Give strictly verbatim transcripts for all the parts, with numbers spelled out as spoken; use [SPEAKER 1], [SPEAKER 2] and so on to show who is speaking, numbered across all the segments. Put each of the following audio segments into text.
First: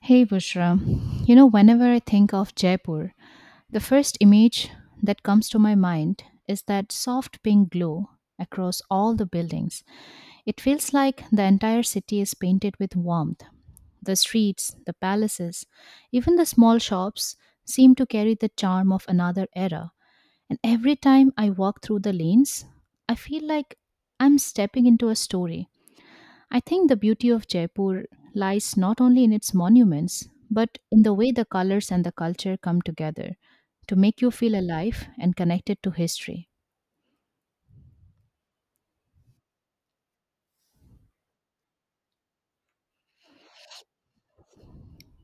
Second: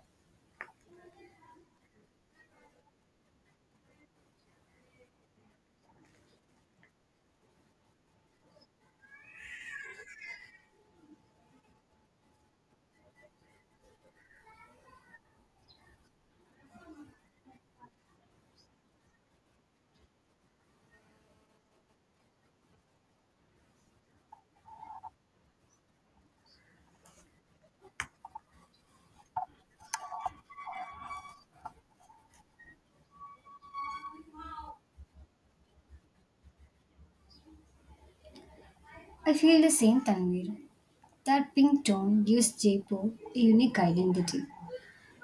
[SPEAKER 1] Hey Bushra, you know, whenever I think of Jaipur, the first image that comes to my mind is that soft pink glow across all the buildings. It feels like the entire city is painted with warmth. The streets, the palaces, even the small shops seem to carry the charm of another era. And every time I walk through the lanes, I feel like I'm stepping into a story. I think the beauty of Jaipur lies not only in its monuments, but in the way the colors and the culture come together to make you feel alive and connected to history.
[SPEAKER 2] I feel the same, Tanvir. That pink tone gives Jaipur a unique identity.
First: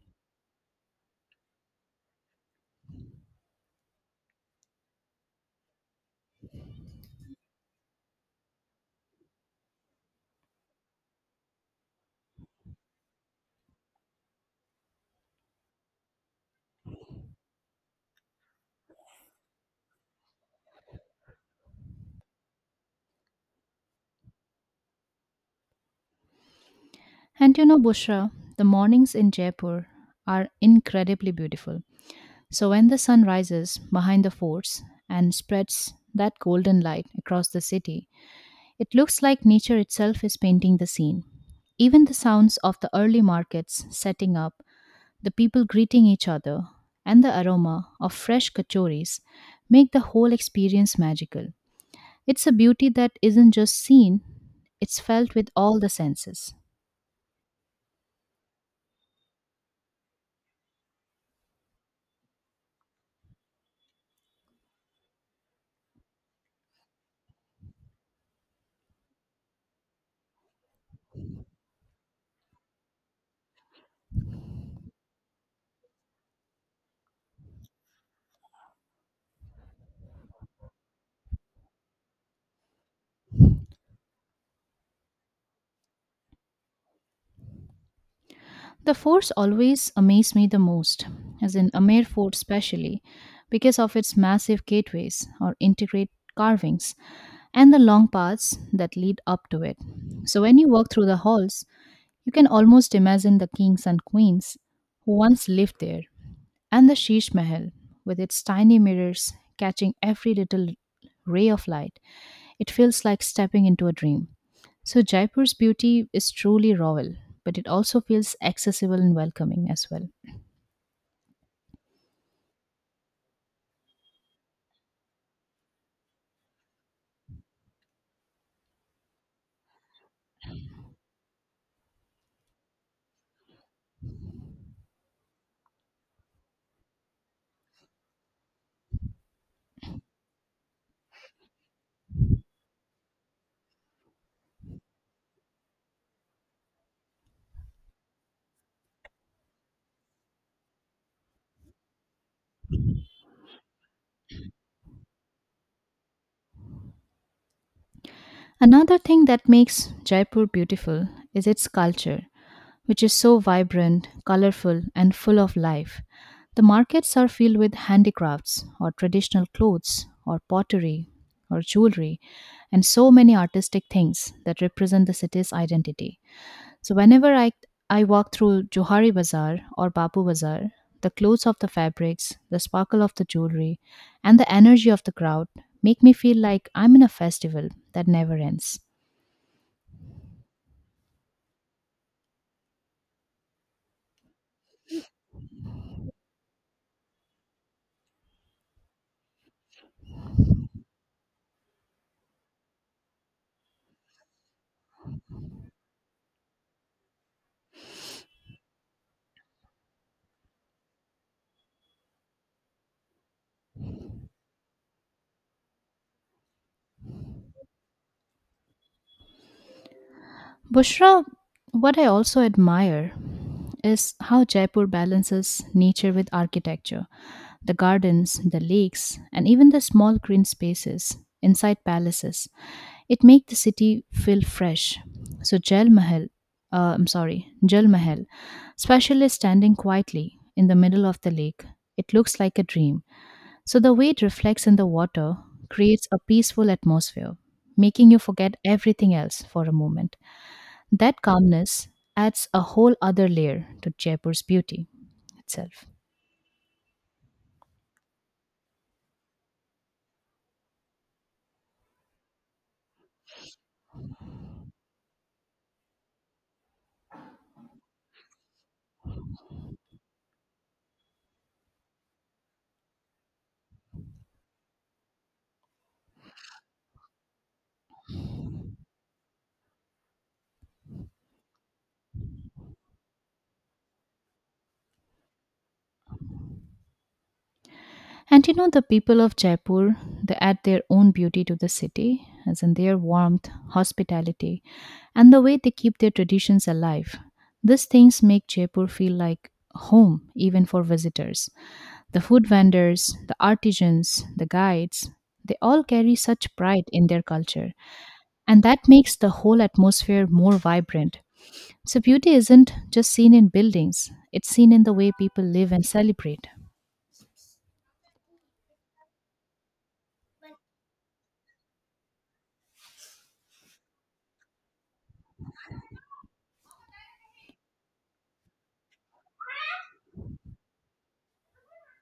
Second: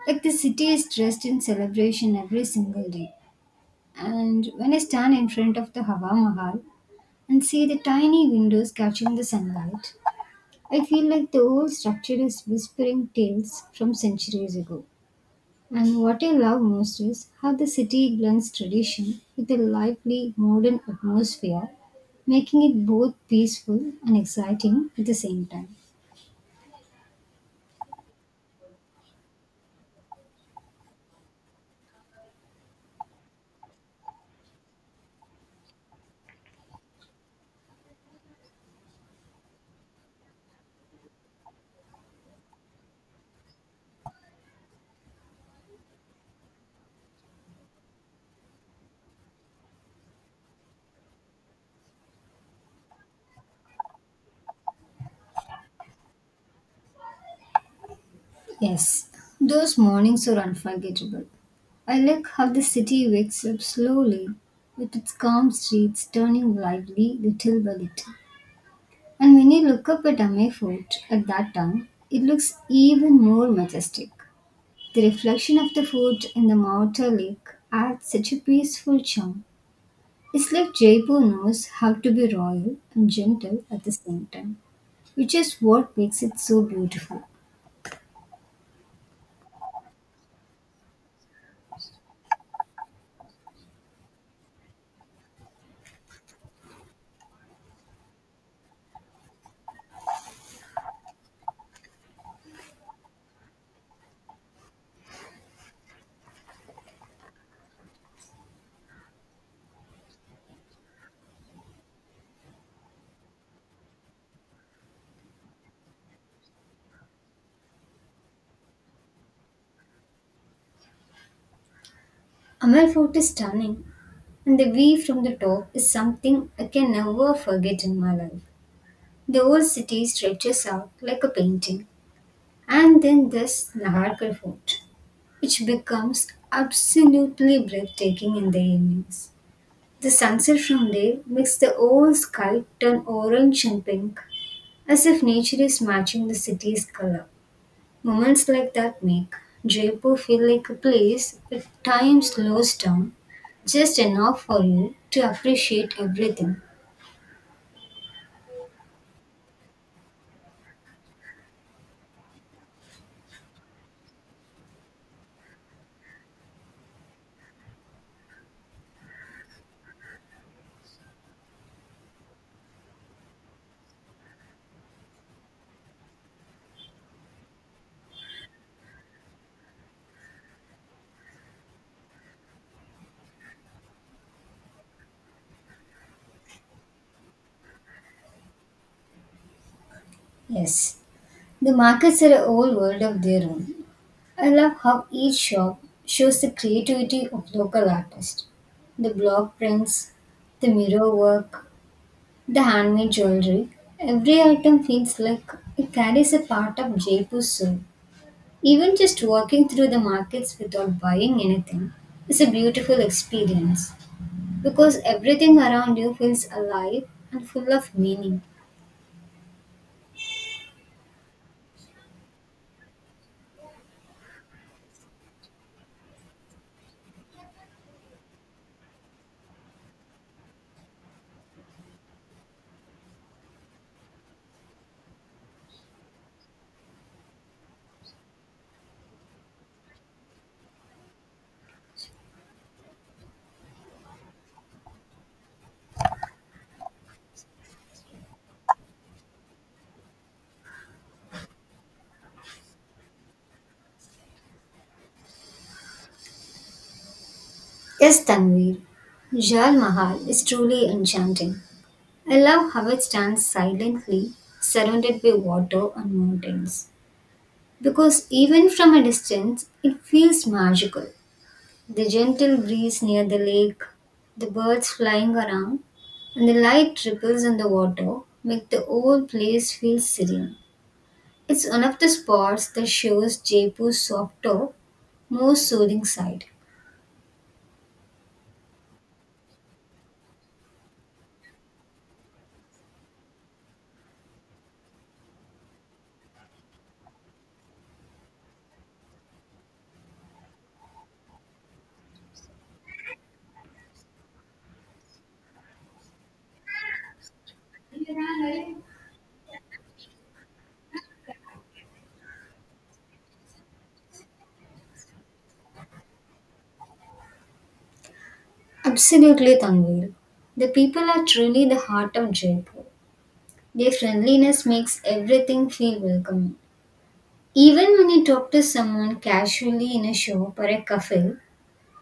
[SPEAKER 2] Like the city is dressed in celebration every single day. And when I stand in front of the Hawa Mahal and see the tiny windows catching the sunlight, I feel like the old structure is whispering tales from centuries ago. And what I love most is how the city blends tradition with a lively modern atmosphere, making it both peaceful and exciting at the same time.
[SPEAKER 1] And you know, Bushra, the mornings in Jaipur are incredibly beautiful. So when the sun rises behind the forts and spreads that golden light across the city, it looks like nature itself is painting the scene. Even the sounds of the early markets setting up, the people greeting each other, and the aroma of fresh kachoris make the whole experience magical. It's a beauty that isn't just seen, it's felt with all the senses.
[SPEAKER 2] Yes, those mornings are unforgettable. I like how the city wakes up slowly, with its calm streets turning lively little by little. And when you look up at Amay Fort at that time, it looks even more majestic. The reflection of the fort in the Mauta Lake adds such a peaceful charm. It's like Jaipur knows how to be royal and gentle at the same time, which is what makes it so beautiful.
[SPEAKER 1] The forts always amaze me the most, as in Amer Fort especially, because of its massive gateways or intricate carvings and the long paths that lead up to it. So when you walk through the halls, you can almost imagine the kings and queens who once lived there. And the Sheesh Mahal, with its tiny mirrors catching every little ray of light, it feels like stepping into a dream. So Jaipur's beauty is truly royal, but it also feels accessible and welcoming as well.
[SPEAKER 2] Amal Fort is stunning, and the view from the top is something I can never forget in my life. The whole city stretches out like a painting. And then there's Naharkar Fort, which becomes absolutely breathtaking in the evenings. The sunset from there makes the whole sky turn orange and pink, as if nature is matching the city's color. Moments like that make Jaipur feel like a place where time slows down just enough for you to appreciate everything.
[SPEAKER 1] Another thing that makes Jaipur beautiful is its culture, which is so vibrant, colorful, and full of life. The markets are filled with handicrafts, or traditional clothes, or pottery, or jewelry, and so many artistic things that represent the city's identity. So, whenever I, I walk through Johari Bazaar or Bapu Bazaar, the clothes of the fabrics, the sparkle of the jewelry, and the energy of the crowd make me feel like I'm in a festival that never ends.
[SPEAKER 2] Yes, the markets are a whole world of their own. I love how each shop shows the creativity of local artists. The block prints, the mirror work, the handmade jewelry. Every item feels like it carries a part of Jaipur's soul. Even just walking through the markets without buying anything is a beautiful experience because everything around you feels alive and full of meaning.
[SPEAKER 1] Bushra, what I also admire is how Jaipur balances nature with architecture, the gardens, the lakes, and even the small green spaces inside palaces. It makes the city feel fresh. So Jal Mahal, uh, I'm sorry, Jal Mahal, especially standing quietly in the middle of the lake, it looks like a dream. So the way it reflects in the water creates a peaceful atmosphere, making you forget everything else for a moment. That calmness adds a whole other layer to Jaipur's beauty itself.
[SPEAKER 2] Yes, Tanvir. Jal Mahal is truly enchanting. I love how it stands silently, surrounded by water and mountains. Because even from a distance, it feels magical. The gentle breeze near the lake, the birds flying around, and the light ripples on the water make the whole place feel serene. It's one of the spots that shows Jaipur's softer, more soothing side.
[SPEAKER 1] And you know, the people of Jaipur, they add their own beauty to the city, as in their warmth, hospitality, and the way they keep their traditions alive. These things make Jaipur feel like home, even for visitors. The food vendors, the artisans, the guides, they all carry such pride in their culture, and that makes the whole atmosphere more vibrant. So, beauty isn't just seen in buildings, it's seen in the way people live and celebrate.
[SPEAKER 2] Absolutely, Tanvir. The people are truly the heart of Jaipur. Their friendliness makes everything feel welcoming. Even when you talk to someone casually in a shop or a cafe,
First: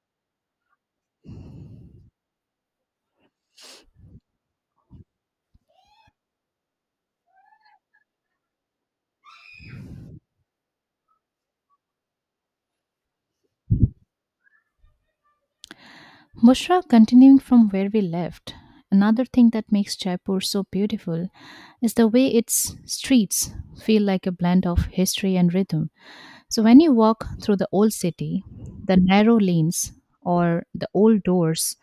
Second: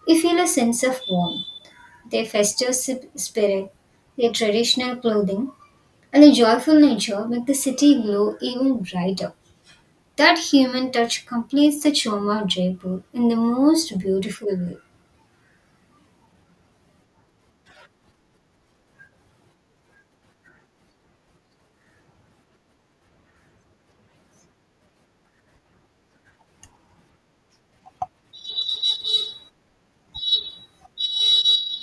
[SPEAKER 2] you feel a sense of warmth. Their festive si- spirit, their traditional clothing, and a joyful nature make the city glow even brighter. That human touch completes the charm of Jaipur in the most beautiful way.
[SPEAKER 1] Mushra, continuing from where we left, another thing that makes Jaipur so beautiful is the way its streets feel like a blend of history and rhythm. So, when you walk through the old city, the narrow lanes, or the old doors,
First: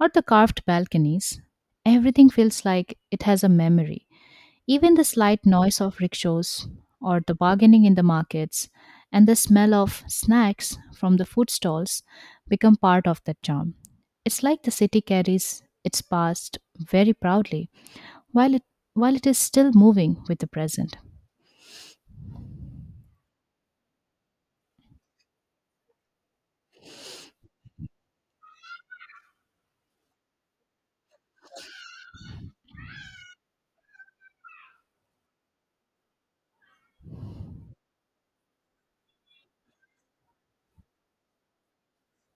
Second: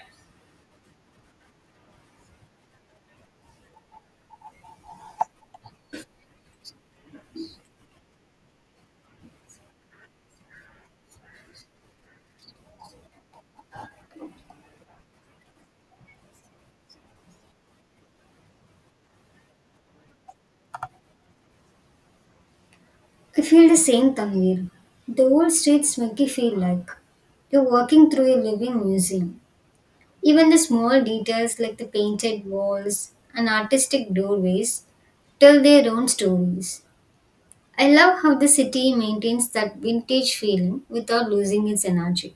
[SPEAKER 1] or the carved balconies, everything feels like it has a memory. Even the slight noise of rickshaws or the bargaining in the markets and the smell of snacks from the food stalls become part of that charm. It's like the city carries its past very proudly while it while it is still moving with the present.
[SPEAKER 2] I feel the same, Tanvir. The old streets make you feel like you're walking through a living museum. Even the small details like the painted walls and artistic doorways tell their own stories. I love how the city maintains that vintage feeling without losing its energy.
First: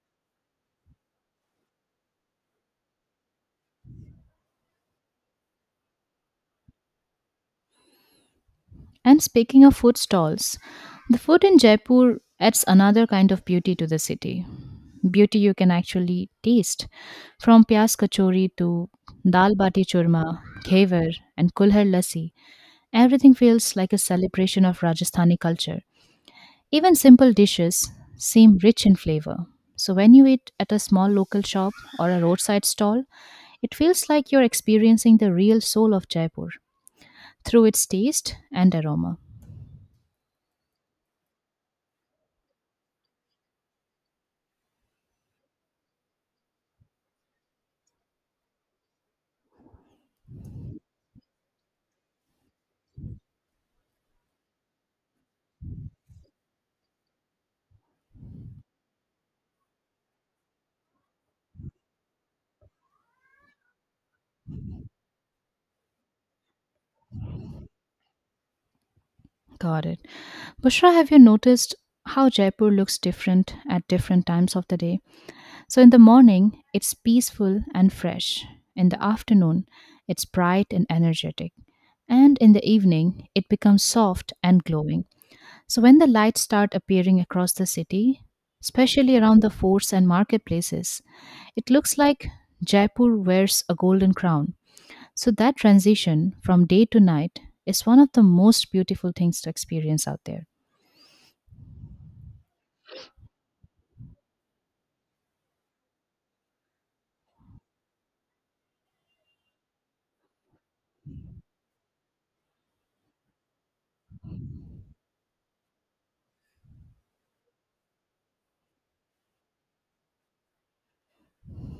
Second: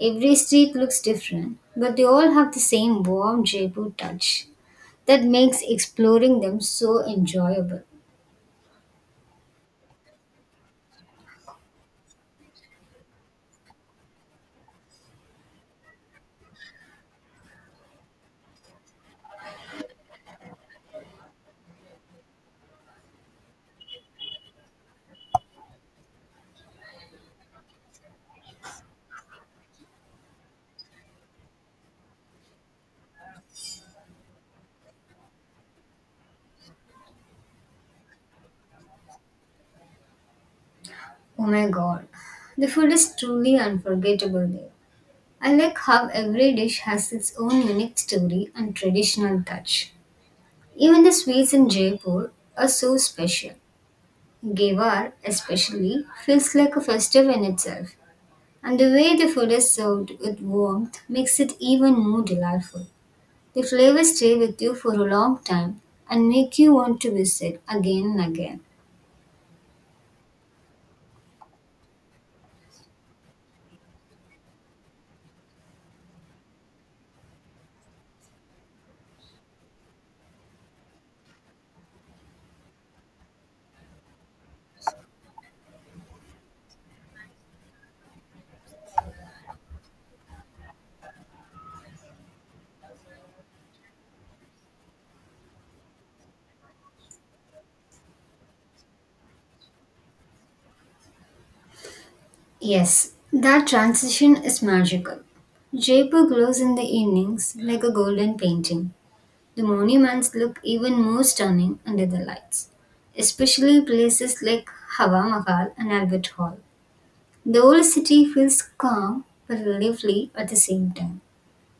[SPEAKER 2] Every street looks different, but they all have the same warm Jaipur touch that makes exploring them so enjoyable.
[SPEAKER 1] And speaking of food stalls, the food in Jaipur adds another kind of beauty to the city. Beauty you can actually taste, from pyas kachori to dal bati churma, khevar and kulhar lassi. Everything feels like a celebration of Rajasthani culture. Even simple dishes seem rich in flavor. So when you eat at a small local shop or a roadside stall, it feels like you're experiencing the real soul of Jaipur through its taste and aroma.
[SPEAKER 2] Oh my god, the food is truly unforgettable there. I like how every dish has its own unique story and traditional touch. Even the sweets in Jaipur are so special. Gewar, especially, feels like a festival in itself, and the way the food is served with warmth makes it even more delightful. The flavors stay with you for a long time and make you want to visit again and again.
[SPEAKER 1] Got it. Bushra, have you noticed how Jaipur looks different at different times of the day? So in the morning, it's peaceful and fresh. In the afternoon, it's bright and energetic. And in the evening, it becomes soft and glowing. So when the lights start appearing across the city, especially around the forts and marketplaces, it looks like Jaipur wears a golden crown. So that transition from day to night is one of the most beautiful things to experience out there.
[SPEAKER 2] Yes, that transition is magical. Jaipur glows in the evenings like a golden painting. The monuments look even more stunning under the lights, especially places like Hawa Mahal and Albert Hall. The old city feels calm but lively at the same time.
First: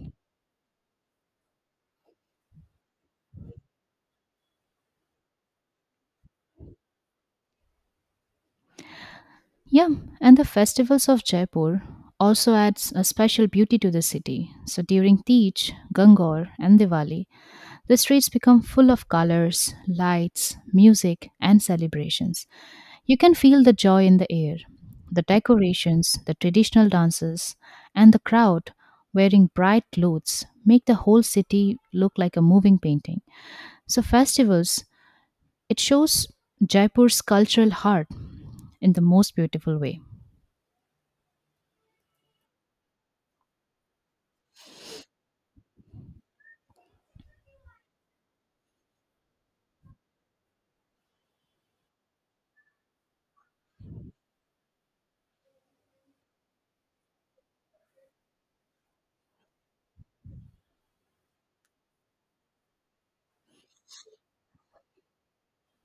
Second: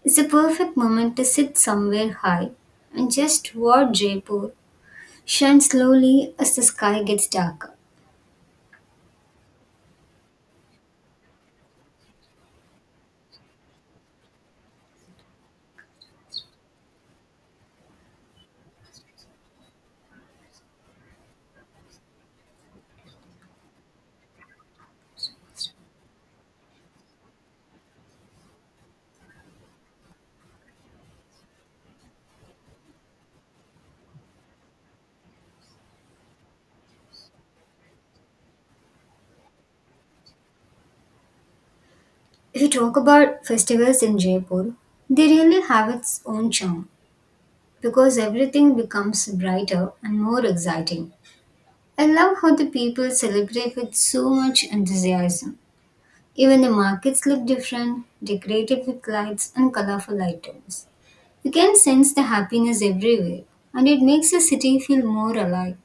[SPEAKER 2] It's a perfect moment to sit somewhere high and just watch Jaipur shine slowly as the sky gets darker.
[SPEAKER 1] Yeah, and the festivals of Jaipur also adds a special beauty to the city. So during Teej, Gangaur, and Diwali, the streets become full of colors, lights, music, and celebrations. You can feel the joy in the air. The decorations, the traditional dances, and the crowd wearing bright clothes make the whole city look like a moving painting. So festivals, it shows Jaipur's cultural heart in the most beautiful way.
[SPEAKER 2] If you talk about festivals in Jaipur, they really have its own charm because everything becomes brighter and more exciting. I love how the people celebrate with so much enthusiasm. Even the markets look different, decorated with lights and colorful items. You can sense the happiness everywhere, and it makes the city feel more alive.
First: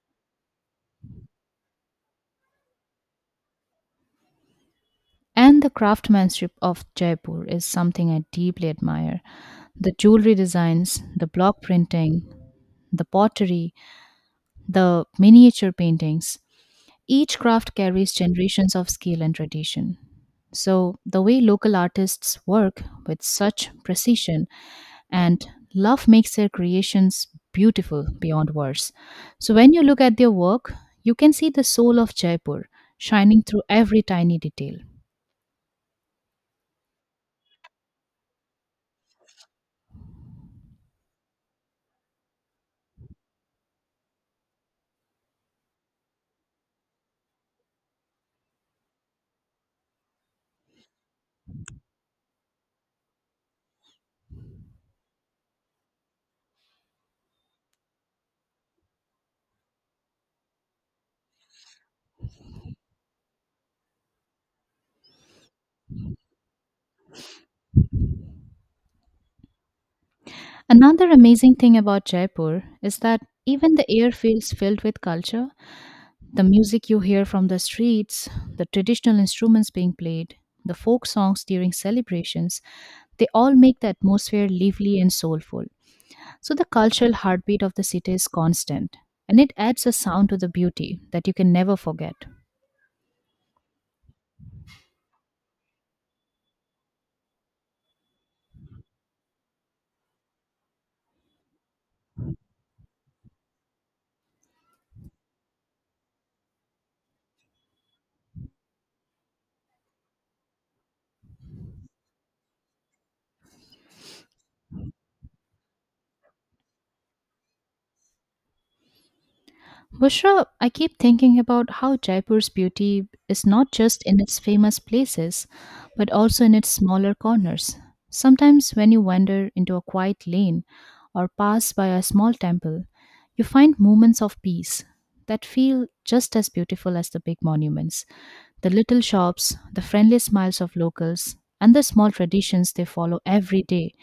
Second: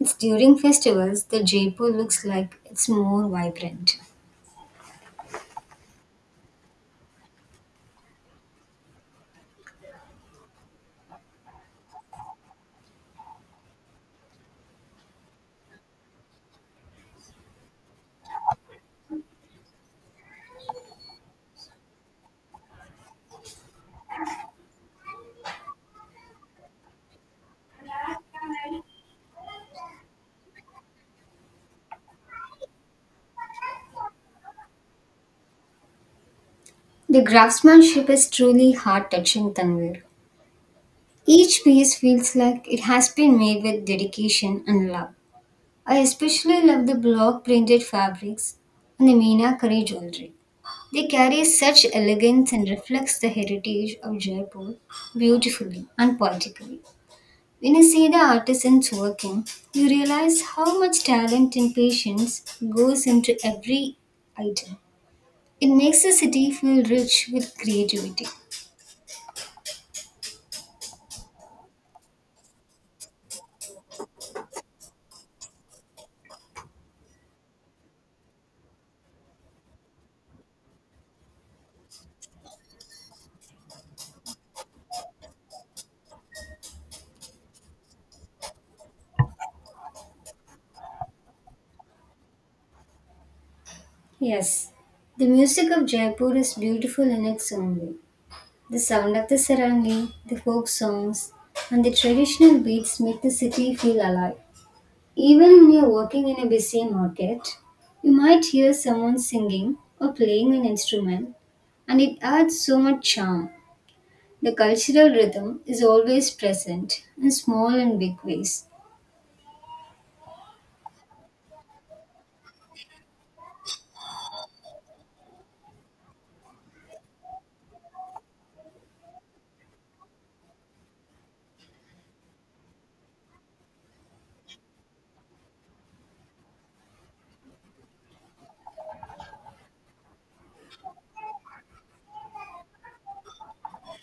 [SPEAKER 2] It's during festivals that Jaipur looks like it's more vibrant.
[SPEAKER 1] And the craftsmanship of Jaipur is something I deeply admire. The jewelry designs, the block printing, the pottery, the miniature paintings. Each craft carries generations of skill and tradition. So, the way local artists work with such precision and love makes their creations beautiful beyond words. So, when you look at their work, you can see the soul of Jaipur shining through every tiny detail.
[SPEAKER 2] The craftsmanship is truly heart touching, Tanvir. Each piece feels like it has been made with dedication and love. I especially love the block printed fabrics and the Meenakari jewelry. They carry such elegance and reflects the heritage of Jaipur beautifully and poetically. When you see the artisans working, you realize how much talent and patience goes into every item. It makes the city feel rich with creativity.
[SPEAKER 1] Another amazing thing about Jaipur is that even the air feels filled with culture. The music you hear from the streets, the traditional instruments being played, the folk songs during celebrations, they all make the atmosphere lively and soulful. So the cultural heartbeat of the city is constant and it adds a sound to the beauty that you can never forget.
[SPEAKER 2] Yes, the music of Jaipur is beautiful in its own way. The sound of the sarangi, the folk songs, and the traditional beats make the city feel alive. Even when you're working in a busy market, you might hear someone singing or playing an instrument, and it adds so much charm. The cultural rhythm is always present in small and big ways.
[SPEAKER 1] Bushra, I keep thinking about how Jaipur's beauty is not just in its famous places, but also in its smaller corners. Sometimes, when you wander into a quiet lane or pass by a small temple, you find moments of peace that feel just as beautiful as the big monuments. The little shops, the friendly smiles of locals, and the small traditions they follow every day.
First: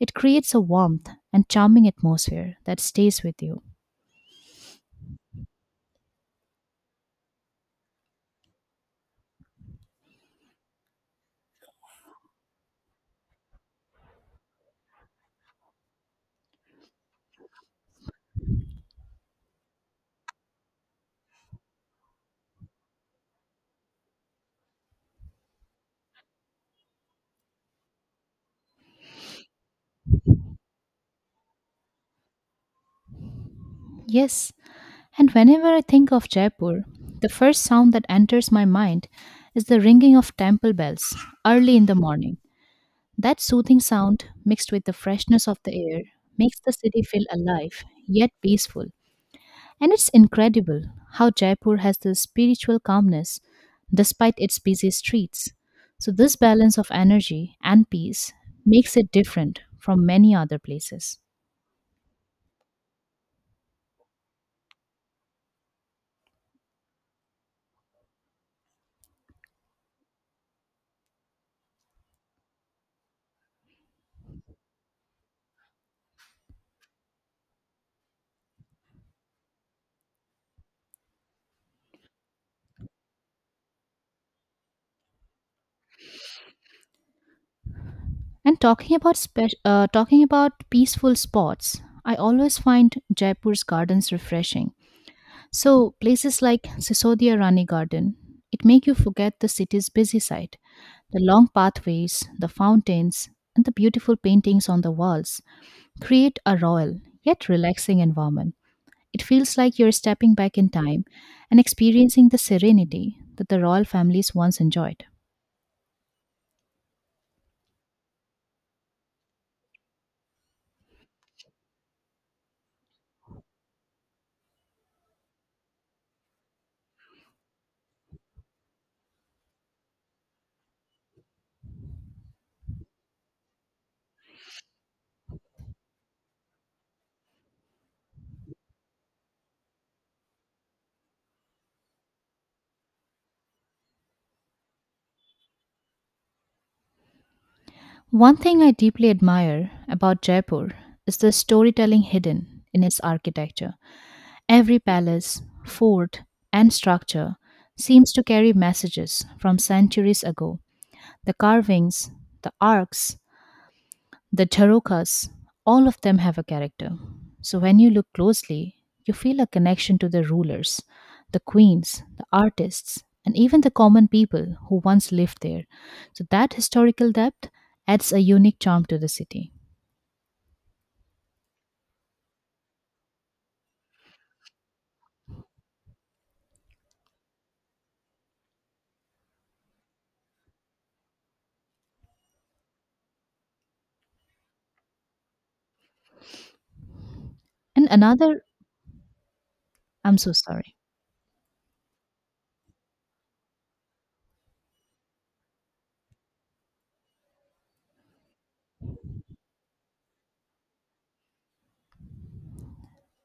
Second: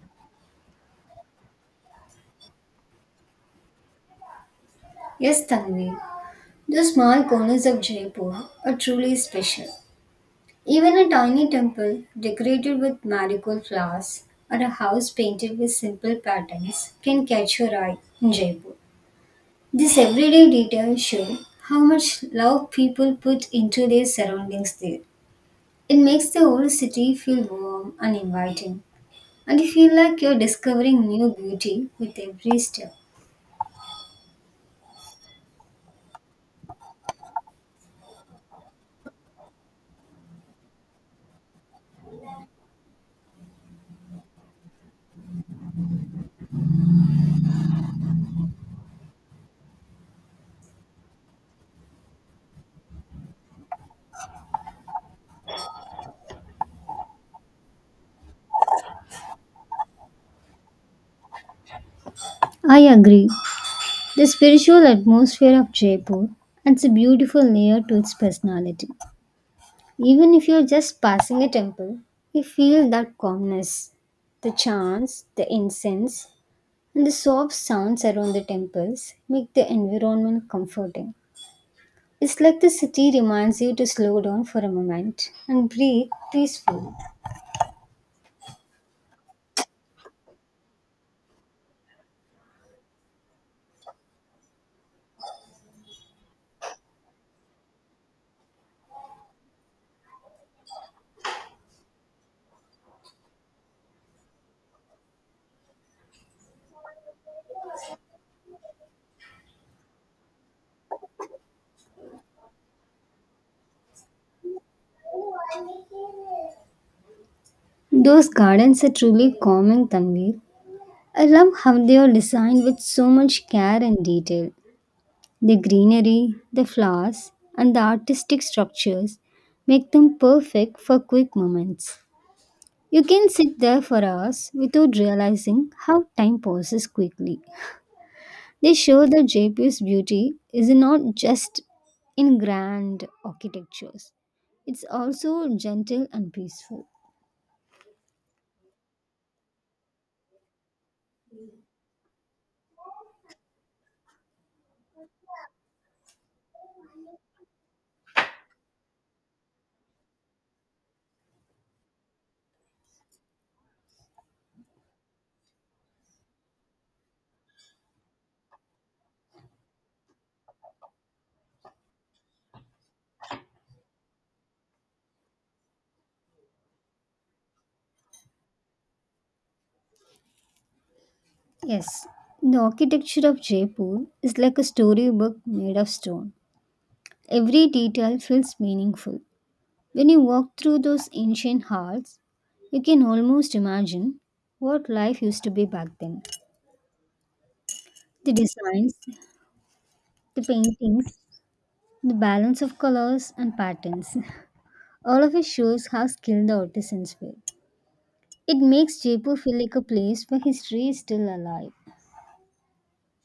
[SPEAKER 1] It creates a warmth and charming atmosphere that stays with you.
[SPEAKER 2] Yes, Tanvi, the small corners of Jaipur are truly special. Even a tiny temple decorated with marigold flowers or a house painted with simple patterns can catch your eye in Jaipur. These everyday details show how much love people put into their surroundings there. It makes the whole city feel warm and inviting, and you feel like you're discovering new beauty with every step.
[SPEAKER 1] Yes, and whenever I think of Jaipur, the first sound that enters my mind is the ringing of temple bells early in the morning. That soothing sound, mixed with the freshness of the air, makes the city feel alive yet peaceful. And it's incredible how Jaipur has this spiritual calmness despite its busy streets. So, this balance of energy and peace makes it different from many other places.
[SPEAKER 2] I agree. The spiritual atmosphere of Jaipur adds a beautiful layer to its personality. Even if you're just passing a temple, you feel that calmness. The chants, the incense, and the soft sounds around the temples make the environment comforting. It's like the city reminds you to slow down for a moment and breathe peacefully.
[SPEAKER 1] And talking about spe- uh, talking about peaceful spots, I always find Jaipur's gardens refreshing. So places like Sisodia Rani Garden, it make you forget the city's busy side. The long pathways, the fountains, and the beautiful paintings on the walls create a royal yet relaxing environment. It feels like you're stepping back in time and experiencing the serenity that the royal families once enjoyed.
[SPEAKER 2] Those gardens are truly calming, Tanvir. I love how they are designed with so much care and detail. The greenery, the flowers, and the artistic structures make them perfect for quick moments. You can sit there for hours without realizing how time passes quickly. They show that Jaipur's beauty is not just in grand architectures, it's also gentle and peaceful.
[SPEAKER 1] One thing I deeply admire about Jaipur is the storytelling hidden in its architecture. Every palace, fort, and structure seems to carry messages from centuries ago. The carvings, the arcs, the charukas, all of them have a character. So when you look closely, you feel a connection to the rulers, the queens, the artists, and even the common people who once lived there. So that historical depth adds a unique charm to the city.
[SPEAKER 2] Yes, the architecture of Jaipur is like a storybook made of stone. Every detail feels meaningful. When you walk through those ancient halls, you can almost imagine what life used to be back then.
[SPEAKER 1] And
[SPEAKER 2] The
[SPEAKER 1] another,
[SPEAKER 2] designs,
[SPEAKER 1] I'm so
[SPEAKER 2] the
[SPEAKER 1] sorry.
[SPEAKER 2] paintings, the balance of colors and patterns. All of it shows how skilled the artisans were. It makes Jaipur feel like a place where history is still alive.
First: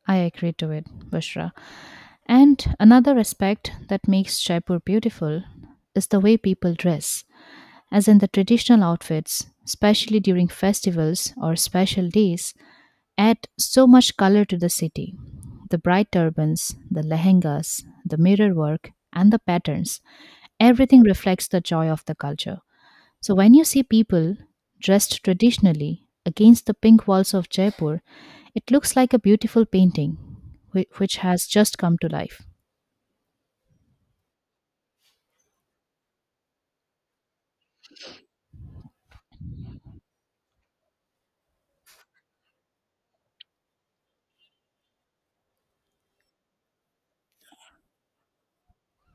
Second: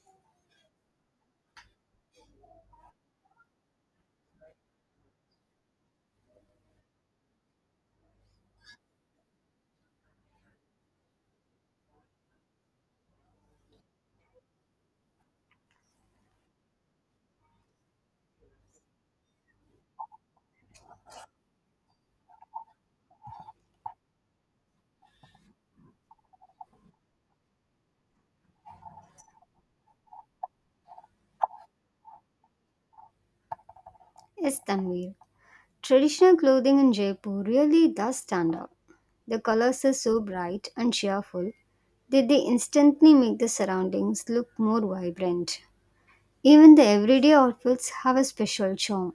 [SPEAKER 1] I agree to it, Bushra. And another aspect that makes Jaipur beautiful is the way people dress, as in the traditional outfits, especially during festivals or special days, add so much color to the city. The bright turbans, the lehengas, the mirror work, and the patterns, everything reflects the joy of the culture. So when you see people dressed traditionally against the pink walls of Jaipur, it looks like a beautiful painting whi- which has just come to life.
[SPEAKER 2] Yes, Tanvir. Traditional clothing in Jaipur really does stand out. The colors are so bright and cheerful that they instantly make the surroundings look more vibrant. Even the everyday outfits have a special charm.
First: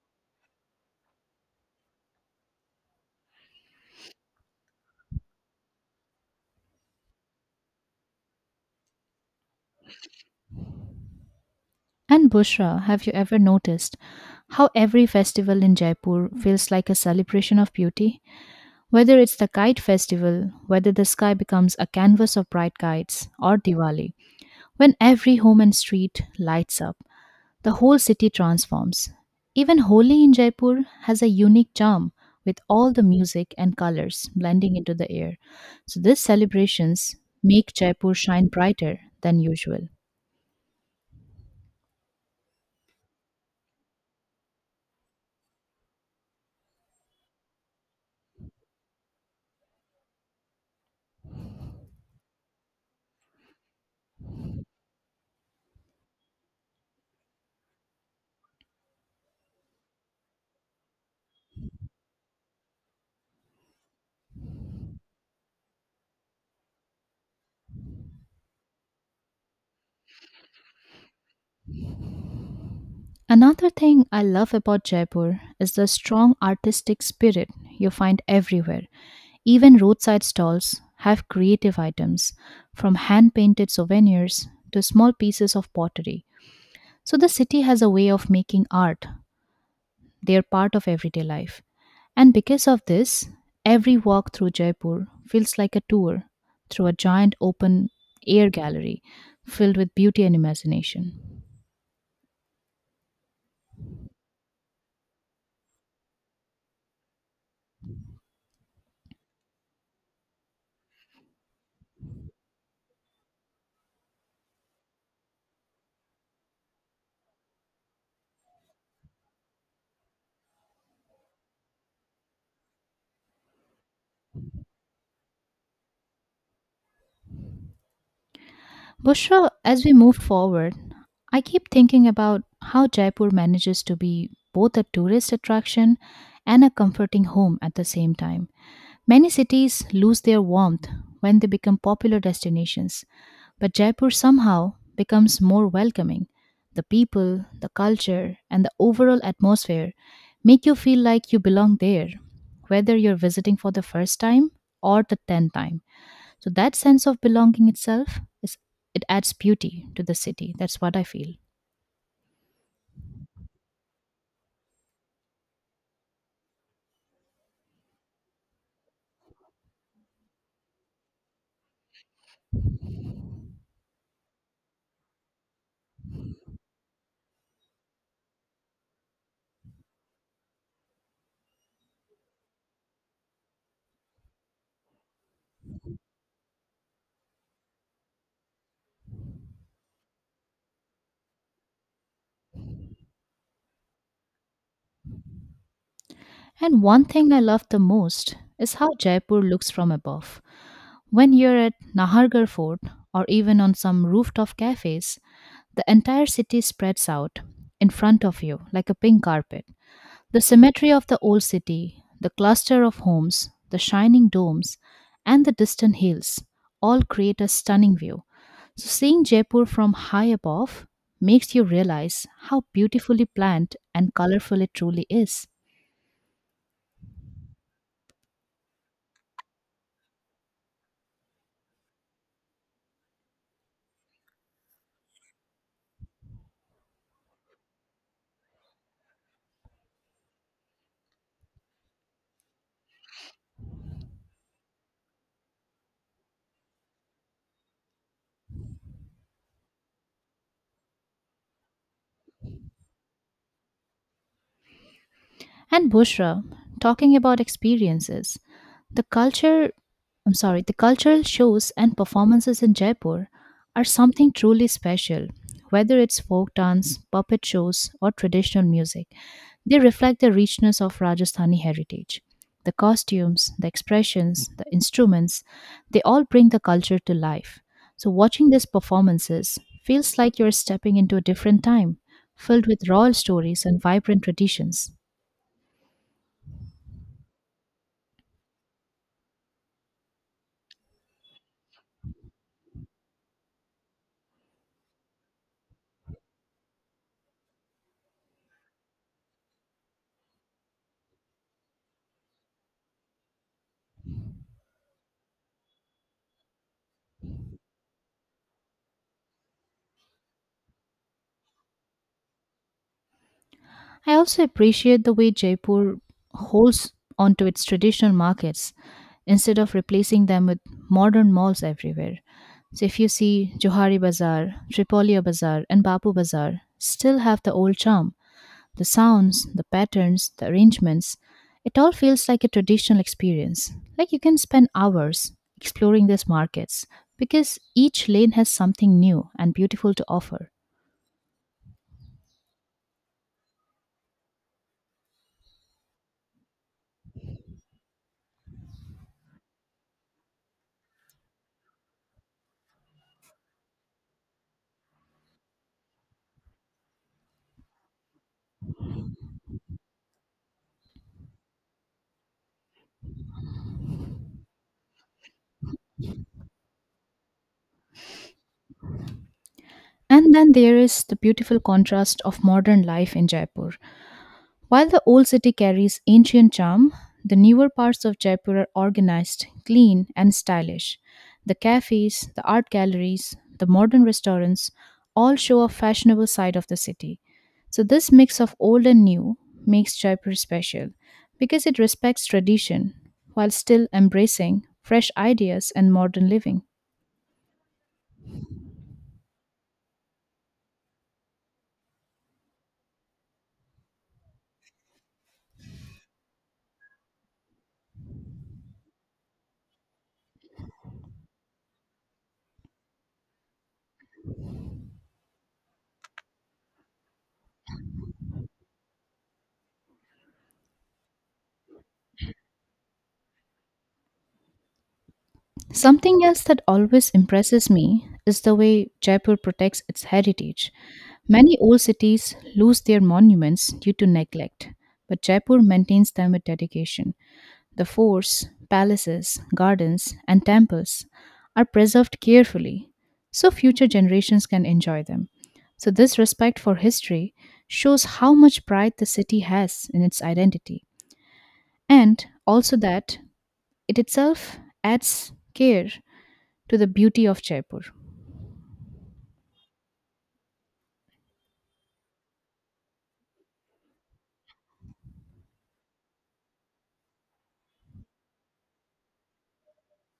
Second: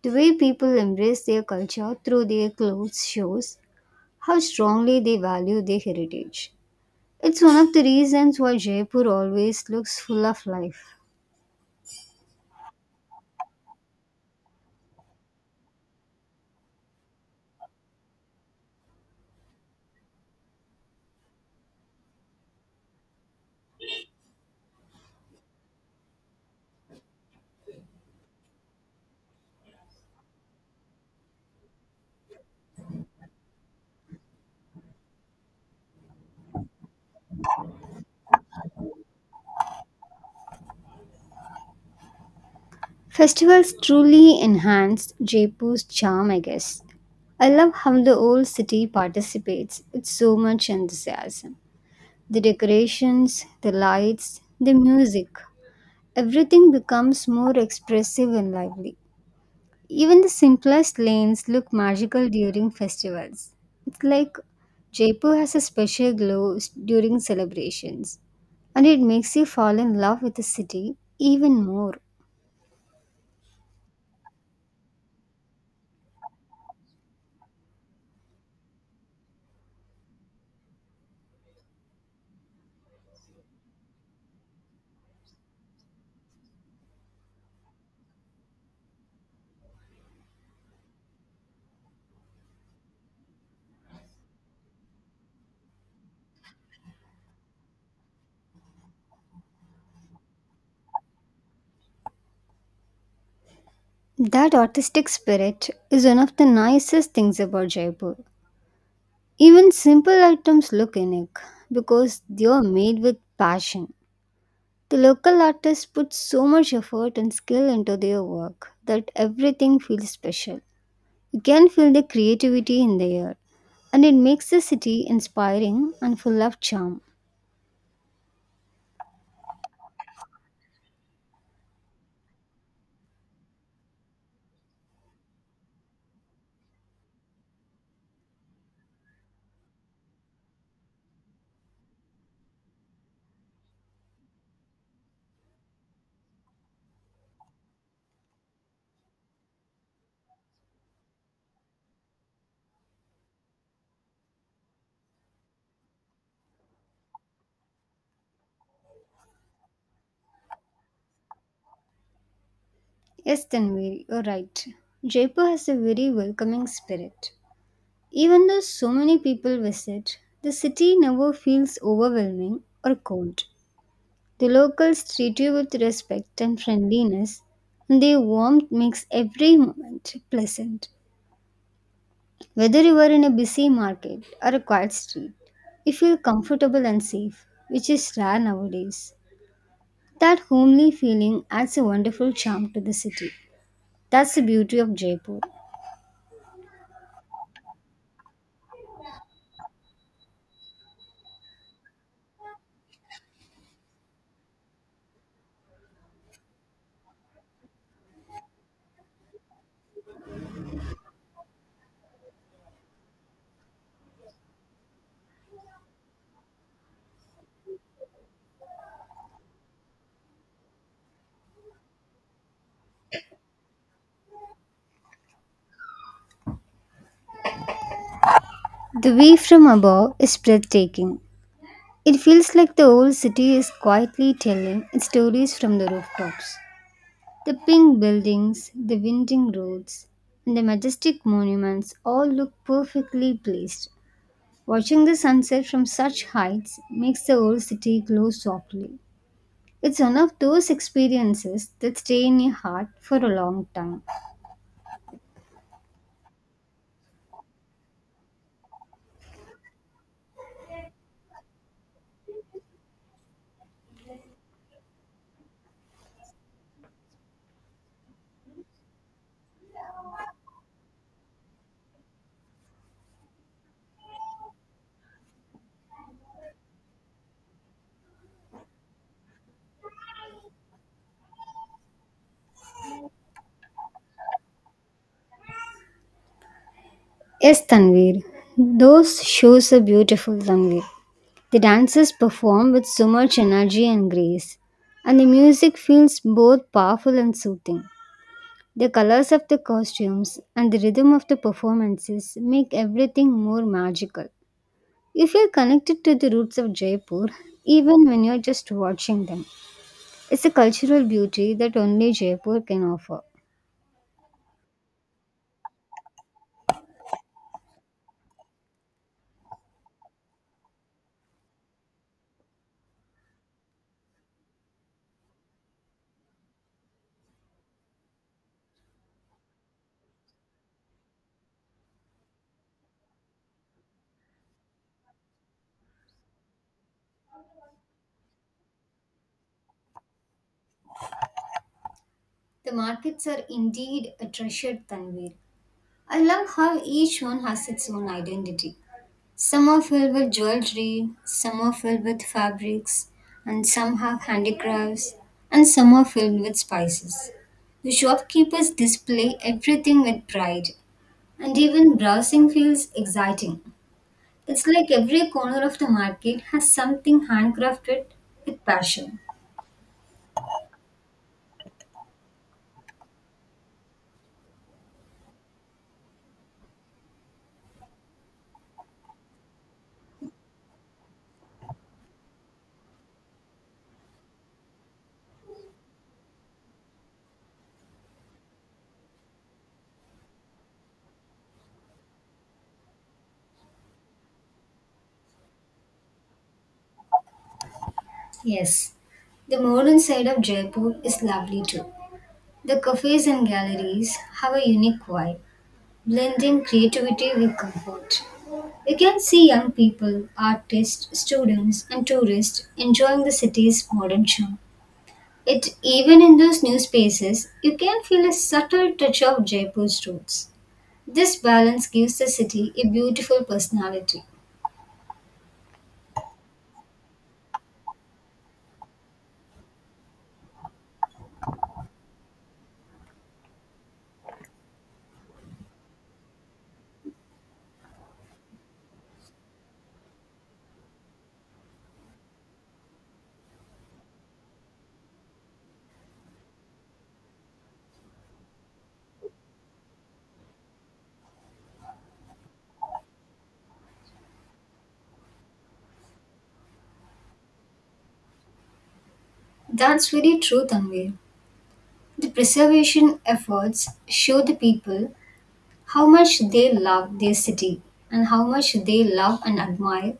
[SPEAKER 2] The way people embrace their culture through their clothes shows how strongly they value their heritage. It's one of the reasons why Jaipur always looks full of life.
[SPEAKER 1] And Bushra, have you ever noticed how every festival in Jaipur feels like a celebration of beauty? Whether it's the kite festival, whether the sky becomes a canvas of bright kites, or Diwali, when every home and street lights up. The whole city transforms. Even Holi in Jaipur has a unique charm with all the music and colors blending into the air. So these celebrations make Jaipur shine brighter than usual.
[SPEAKER 2] Festivals truly enhanced Jaipur's charm, I guess. I love how the old city participates with so much enthusiasm. The decorations, the lights, the music, everything becomes more expressive and lively. Even the simplest lanes look magical during festivals. It's like Jaipur has a special glow s- during celebrations, and it makes you fall in love with the city even more.
[SPEAKER 1] Another thing I love about Jaipur is the strong artistic spirit you find everywhere. Even roadside stalls have creative items, from hand painted souvenirs to small pieces of pottery. So the city has a way of making art. They are part of everyday life. And because of this, every walk through Jaipur feels like a tour through a giant open air gallery filled with beauty and imagination.
[SPEAKER 2] That artistic spirit is one of the nicest things about Jaipur. Even simple items look unique because they are made with passion. The local artists put so much effort and skill into their work that everything feels special. You can feel the creativity in the air, and it makes the city inspiring and full of charm.
[SPEAKER 1] Bushra, as we move forward, I keep thinking about how Jaipur manages to be both a tourist attraction and a comforting home at the same time. Many cities lose their warmth when they become popular destinations, but Jaipur somehow becomes more welcoming. The people, the culture, and the overall atmosphere make you feel like you belong there, whether you're visiting for the first time or the tenth time. So that sense of belonging itself is it adds beauty to the city. That's what I feel.
[SPEAKER 2] Yes, Tanvir, you're right. Jaipur has a very welcoming spirit. Even though so many people visit, the city never feels overwhelming or cold. The locals treat you with respect and friendliness, and their warmth makes every moment pleasant. Whether you are in a busy market or a quiet street, you feel comfortable and safe, which is rare nowadays. That homely feeling adds a wonderful charm to the city. That's the beauty of Jaipur.
[SPEAKER 1] And one thing I love the most is how Jaipur looks from above. When you're at Nahargarh Fort or even on some rooftop cafes, the entire city spreads out in front of you like a pink carpet. The symmetry of the old city, the cluster of homes, the shining domes, and the distant hills all create a stunning view. So, seeing Jaipur from high above makes you realize how beautifully planned and colorful it truly is.
[SPEAKER 2] The view from above is breathtaking. It feels like the whole city is quietly telling its stories from the rooftops. The pink buildings, the winding roads, and the majestic monuments all look perfectly placed. Watching the sunset from such heights makes the whole city glow softly. It's one of those experiences that stay in your heart for a long time.
[SPEAKER 1] And Bushra, talking about experiences, the culture, I'm sorry, the cultural shows and performances in Jaipur are something truly special, whether it's folk dance, puppet shows, or traditional music. They reflect the richness of Rajasthani heritage. The costumes, the expressions, the instruments, they all bring the culture to life. So, watching these performances feels like you're stepping into a different time, filled with royal stories and vibrant traditions.
[SPEAKER 2] Yes, Tanvir, those shows are beautiful, Tanvir. The dances perform with so much energy and grace, and the music feels both powerful and soothing. The colors of the costumes and the rhythm of the performances make everything more magical. You feel connected to the roots of Jaipur even when you're just watching them. It's a cultural beauty that only Jaipur can offer.
[SPEAKER 1] I also appreciate the way Jaipur holds onto its traditional markets instead of replacing them with modern malls everywhere. So if you see Johari Bazaar, Tripolia Bazaar, and Bapu Bazaar still have the old charm, the sounds, the patterns, the arrangements. It all feels like a traditional experience. Like you can spend hours exploring these markets because each lane has something new and beautiful to offer.
[SPEAKER 2] The markets are indeed a treasured Tanvir. I love how each one has its own identity. Some are filled with jewelry, some are filled with fabrics, and some have handicrafts, and some are filled with spices. The shopkeepers display everything with pride, and even browsing feels exciting. It's like every corner of the market has something handcrafted with passion.
[SPEAKER 1] And then there is the beautiful contrast of modern life in Jaipur. While the old city carries ancient charm, the newer parts of Jaipur are organized, clean, and stylish. The cafes, the art galleries, the modern restaurants all show a fashionable side of the city. So, this mix of old and new makes Jaipur special because it respects tradition while still embracing fresh ideas and modern living.
[SPEAKER 2] Yes, the modern side of Jaipur is lovely too. The cafes and galleries have a unique vibe, blending creativity with comfort. You can see young people, artists, students, and tourists enjoying the city's modern charm. It even in those new spaces, you can feel a subtle touch of Jaipur's roots. This balance gives the city a beautiful personality.
[SPEAKER 1] Something else that always impresses me is the way Jaipur protects its heritage. Many old cities lose their monuments due to neglect, but Jaipur maintains them with dedication. The forts, palaces, gardens, and temples are preserved carefully so future generations can enjoy them. So, this respect for history shows how much pride the city has in its identity, and also that it itself adds care to the beauty of Jaipur.
[SPEAKER 2] That's very true, Tanvir. The preservation efforts show the people how much they love their city and how much they love and admire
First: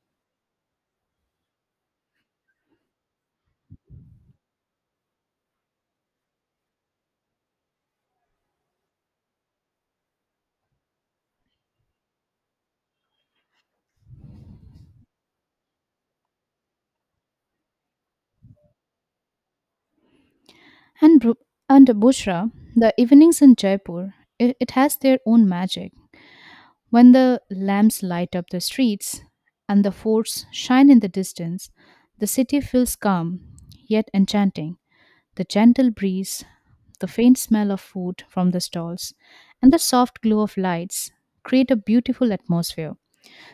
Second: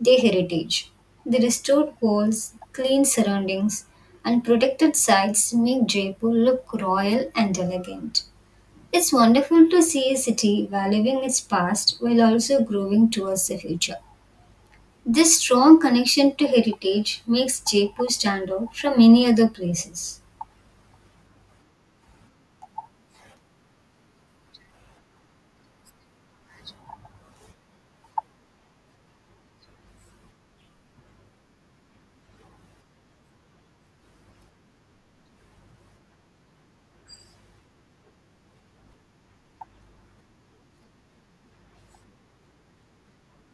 [SPEAKER 2] their heritage. The restored walls, clean surroundings, and protected sites make Jaipur look royal and elegant. It's wonderful to see a city valuing its past while also growing towards the future. This strong connection to heritage makes Jaipur stand out from many other places.
[SPEAKER 1] And, Bru- and Bushra, the evenings in Jaipur, it, it has their own magic. When the lamps light up the streets and the forts shine in the distance, the city feels calm yet enchanting. The gentle breeze, the faint smell of food from the stalls, and the soft glow of lights create a beautiful atmosphere.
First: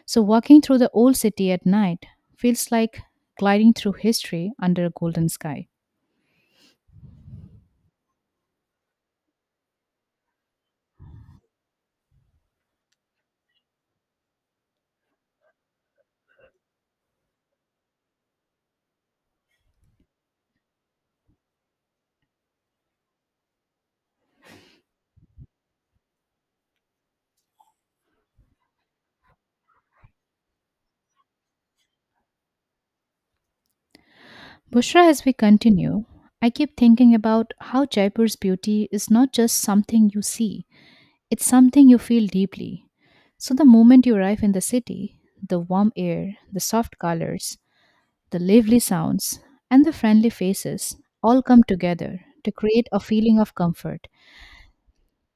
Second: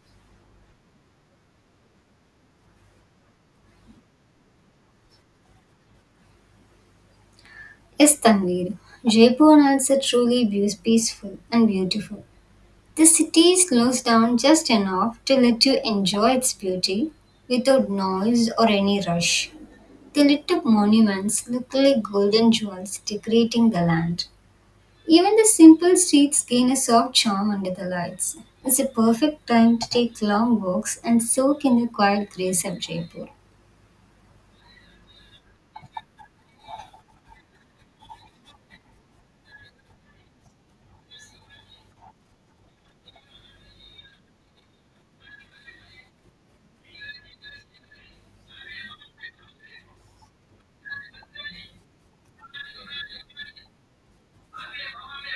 [SPEAKER 1] So, walking through the old city at night feels like gliding through history under a golden sky.
[SPEAKER 2] Yes, Tanvir, Jaipur nights are truly beau- peaceful and beautiful. The city slows down just enough to let you enjoy its beauty without noise or any rush. The lit up monuments look like golden jewels decorating the land. Even the simple streets gain a soft charm under the lights. It's a perfect time to take long walks and soak in the quiet grace of Jaipur.
[SPEAKER 1] Bushra, as we continue, I keep thinking about how Jaipur's beauty is not just something you see, it's something you feel deeply. So, the moment you arrive in the city, the warm air, the soft colors, the lively sounds, and the friendly faces all come together to create a feeling of comfort.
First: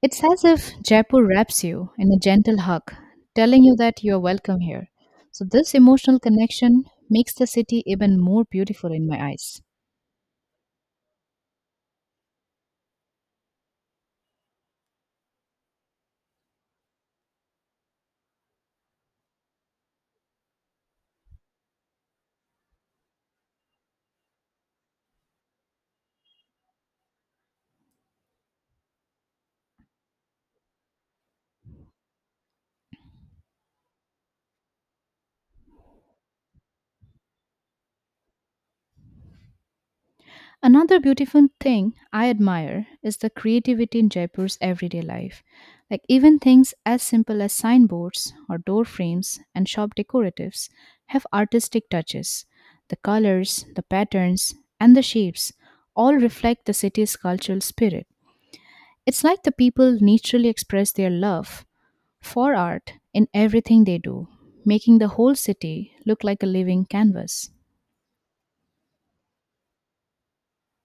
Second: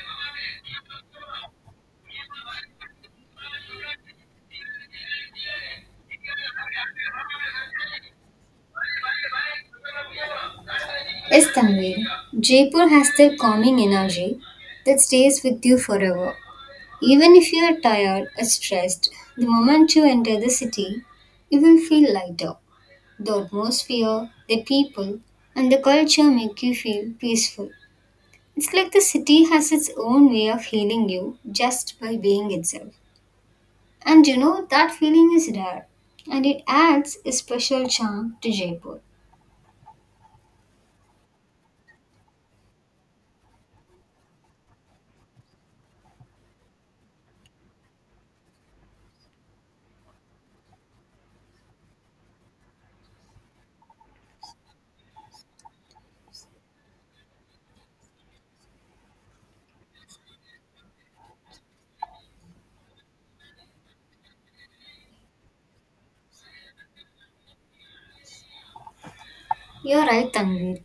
[SPEAKER 1] It's as if Jaipur wraps you in a gentle hug, telling you that you are welcome here. So, this emotional connection makes the city even more beautiful in my eyes.
[SPEAKER 2] Yes, Tanvir, Jaipur has that calming energy that stays with you forever. Even if you are tired or stressed, the moment you enter the city, you will feel lighter. The atmosphere, the people, and the culture make you feel peaceful. It's like the city has its own way of healing you just by being itself. And you know, that feeling is rare, and it adds a special charm to Jaipur.
[SPEAKER 1] Another beautiful thing I admire is the creativity in Jaipur's everyday life. Like even things as simple as signboards or door frames and shop decoratives have artistic touches. The colors, the patterns, and the shapes all reflect the city's cultural spirit. It's like the people naturally express their love for art in everything they do, making the whole city look like a living canvas.
[SPEAKER 2] You're right, Tanvir.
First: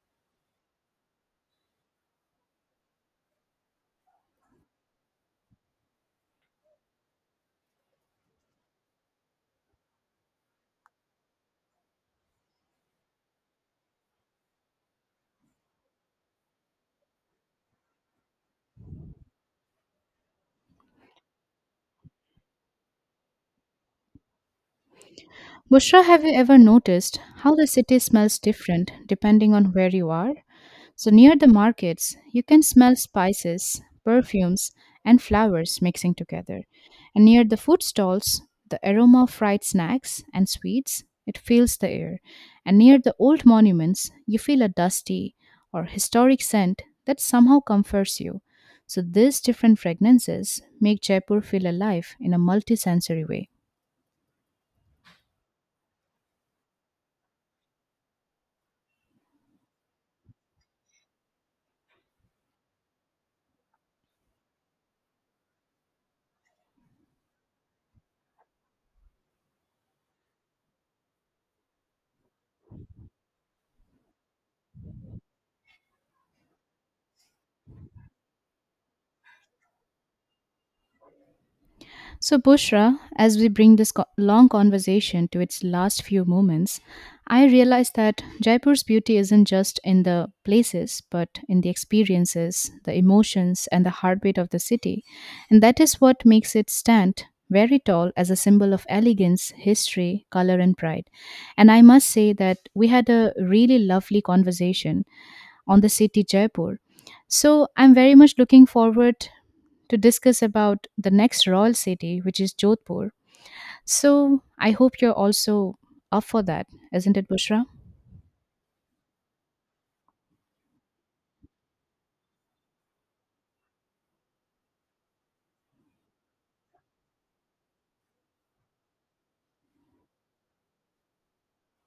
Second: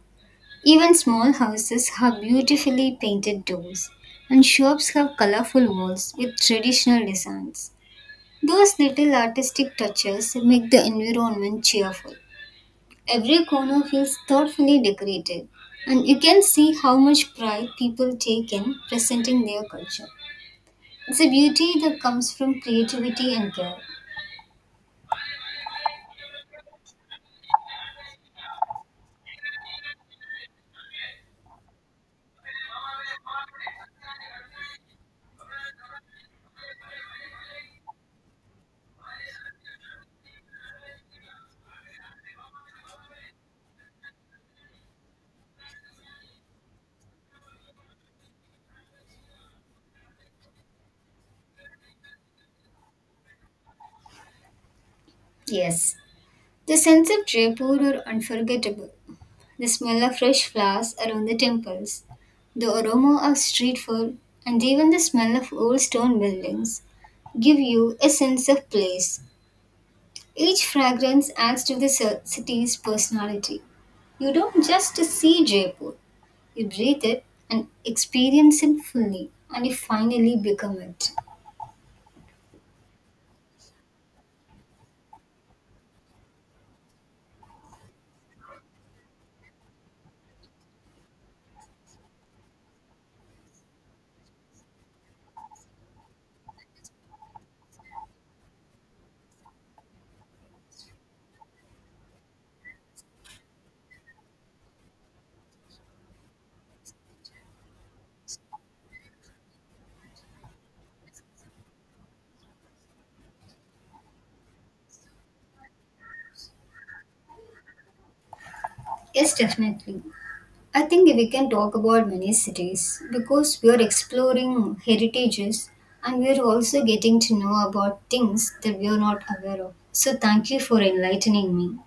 [SPEAKER 2] Even small houses have beautifully painted doors, and shops have colorful walls with traditional designs. Those little artistic touches make the environment cheerful. Every corner feels thoughtfully decorated, and you can see how much pride people take in presenting their culture. It's a beauty that comes from creativity and care.
[SPEAKER 1] Bushra, have you ever noticed how the city smells different depending on where you are? So, near the markets, you can smell spices, perfumes, and flowers mixing together. And near the food stalls, the aroma of fried snacks and sweets, it fills the air. And near the old monuments, you feel a dusty or historic scent that somehow comforts you. So, these different fragrances make Jaipur feel alive in a multisensory way.
[SPEAKER 2] Yes, the sense of Jaipur are unforgettable. The smell of fresh flowers around the temples, the aroma of street food, and even the smell of old stone buildings give you a sense of place. Each fragrance adds to the ci- city's personality. You don't just see Jaipur, you breathe it and experience it fully, and you finally become it.
[SPEAKER 1] So, Bushra, as we bring this co- long conversation to its last few moments, I realize that Jaipur's beauty isn't just in the places, but in the experiences, the emotions, and the heartbeat of the city. And that is what makes it stand very tall as a symbol of elegance, history, color, and pride. And I must say that we had a really lovely conversation on the city Jaipur. So I'm very much looking forward to discuss about the next royal city, which is Jodhpur. So I hope you're also up for that, isn't it, Bushra?
[SPEAKER 2] Yes, definitely. I think we can talk about many cities because we are exploring heritages and we are also getting to know about things that we are not aware of. So, thank you for enlightening me.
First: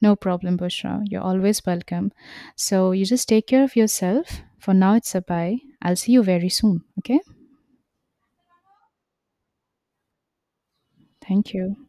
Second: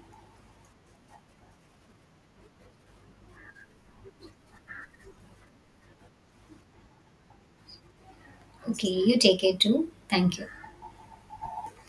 [SPEAKER 1] No problem, Bushra. You're always welcome. So you just take care of yourself. For now, it's a bye. I'll see you very soon. Okay?
[SPEAKER 2] Okay, you take it too. Thank you.
[SPEAKER 1] Thank you.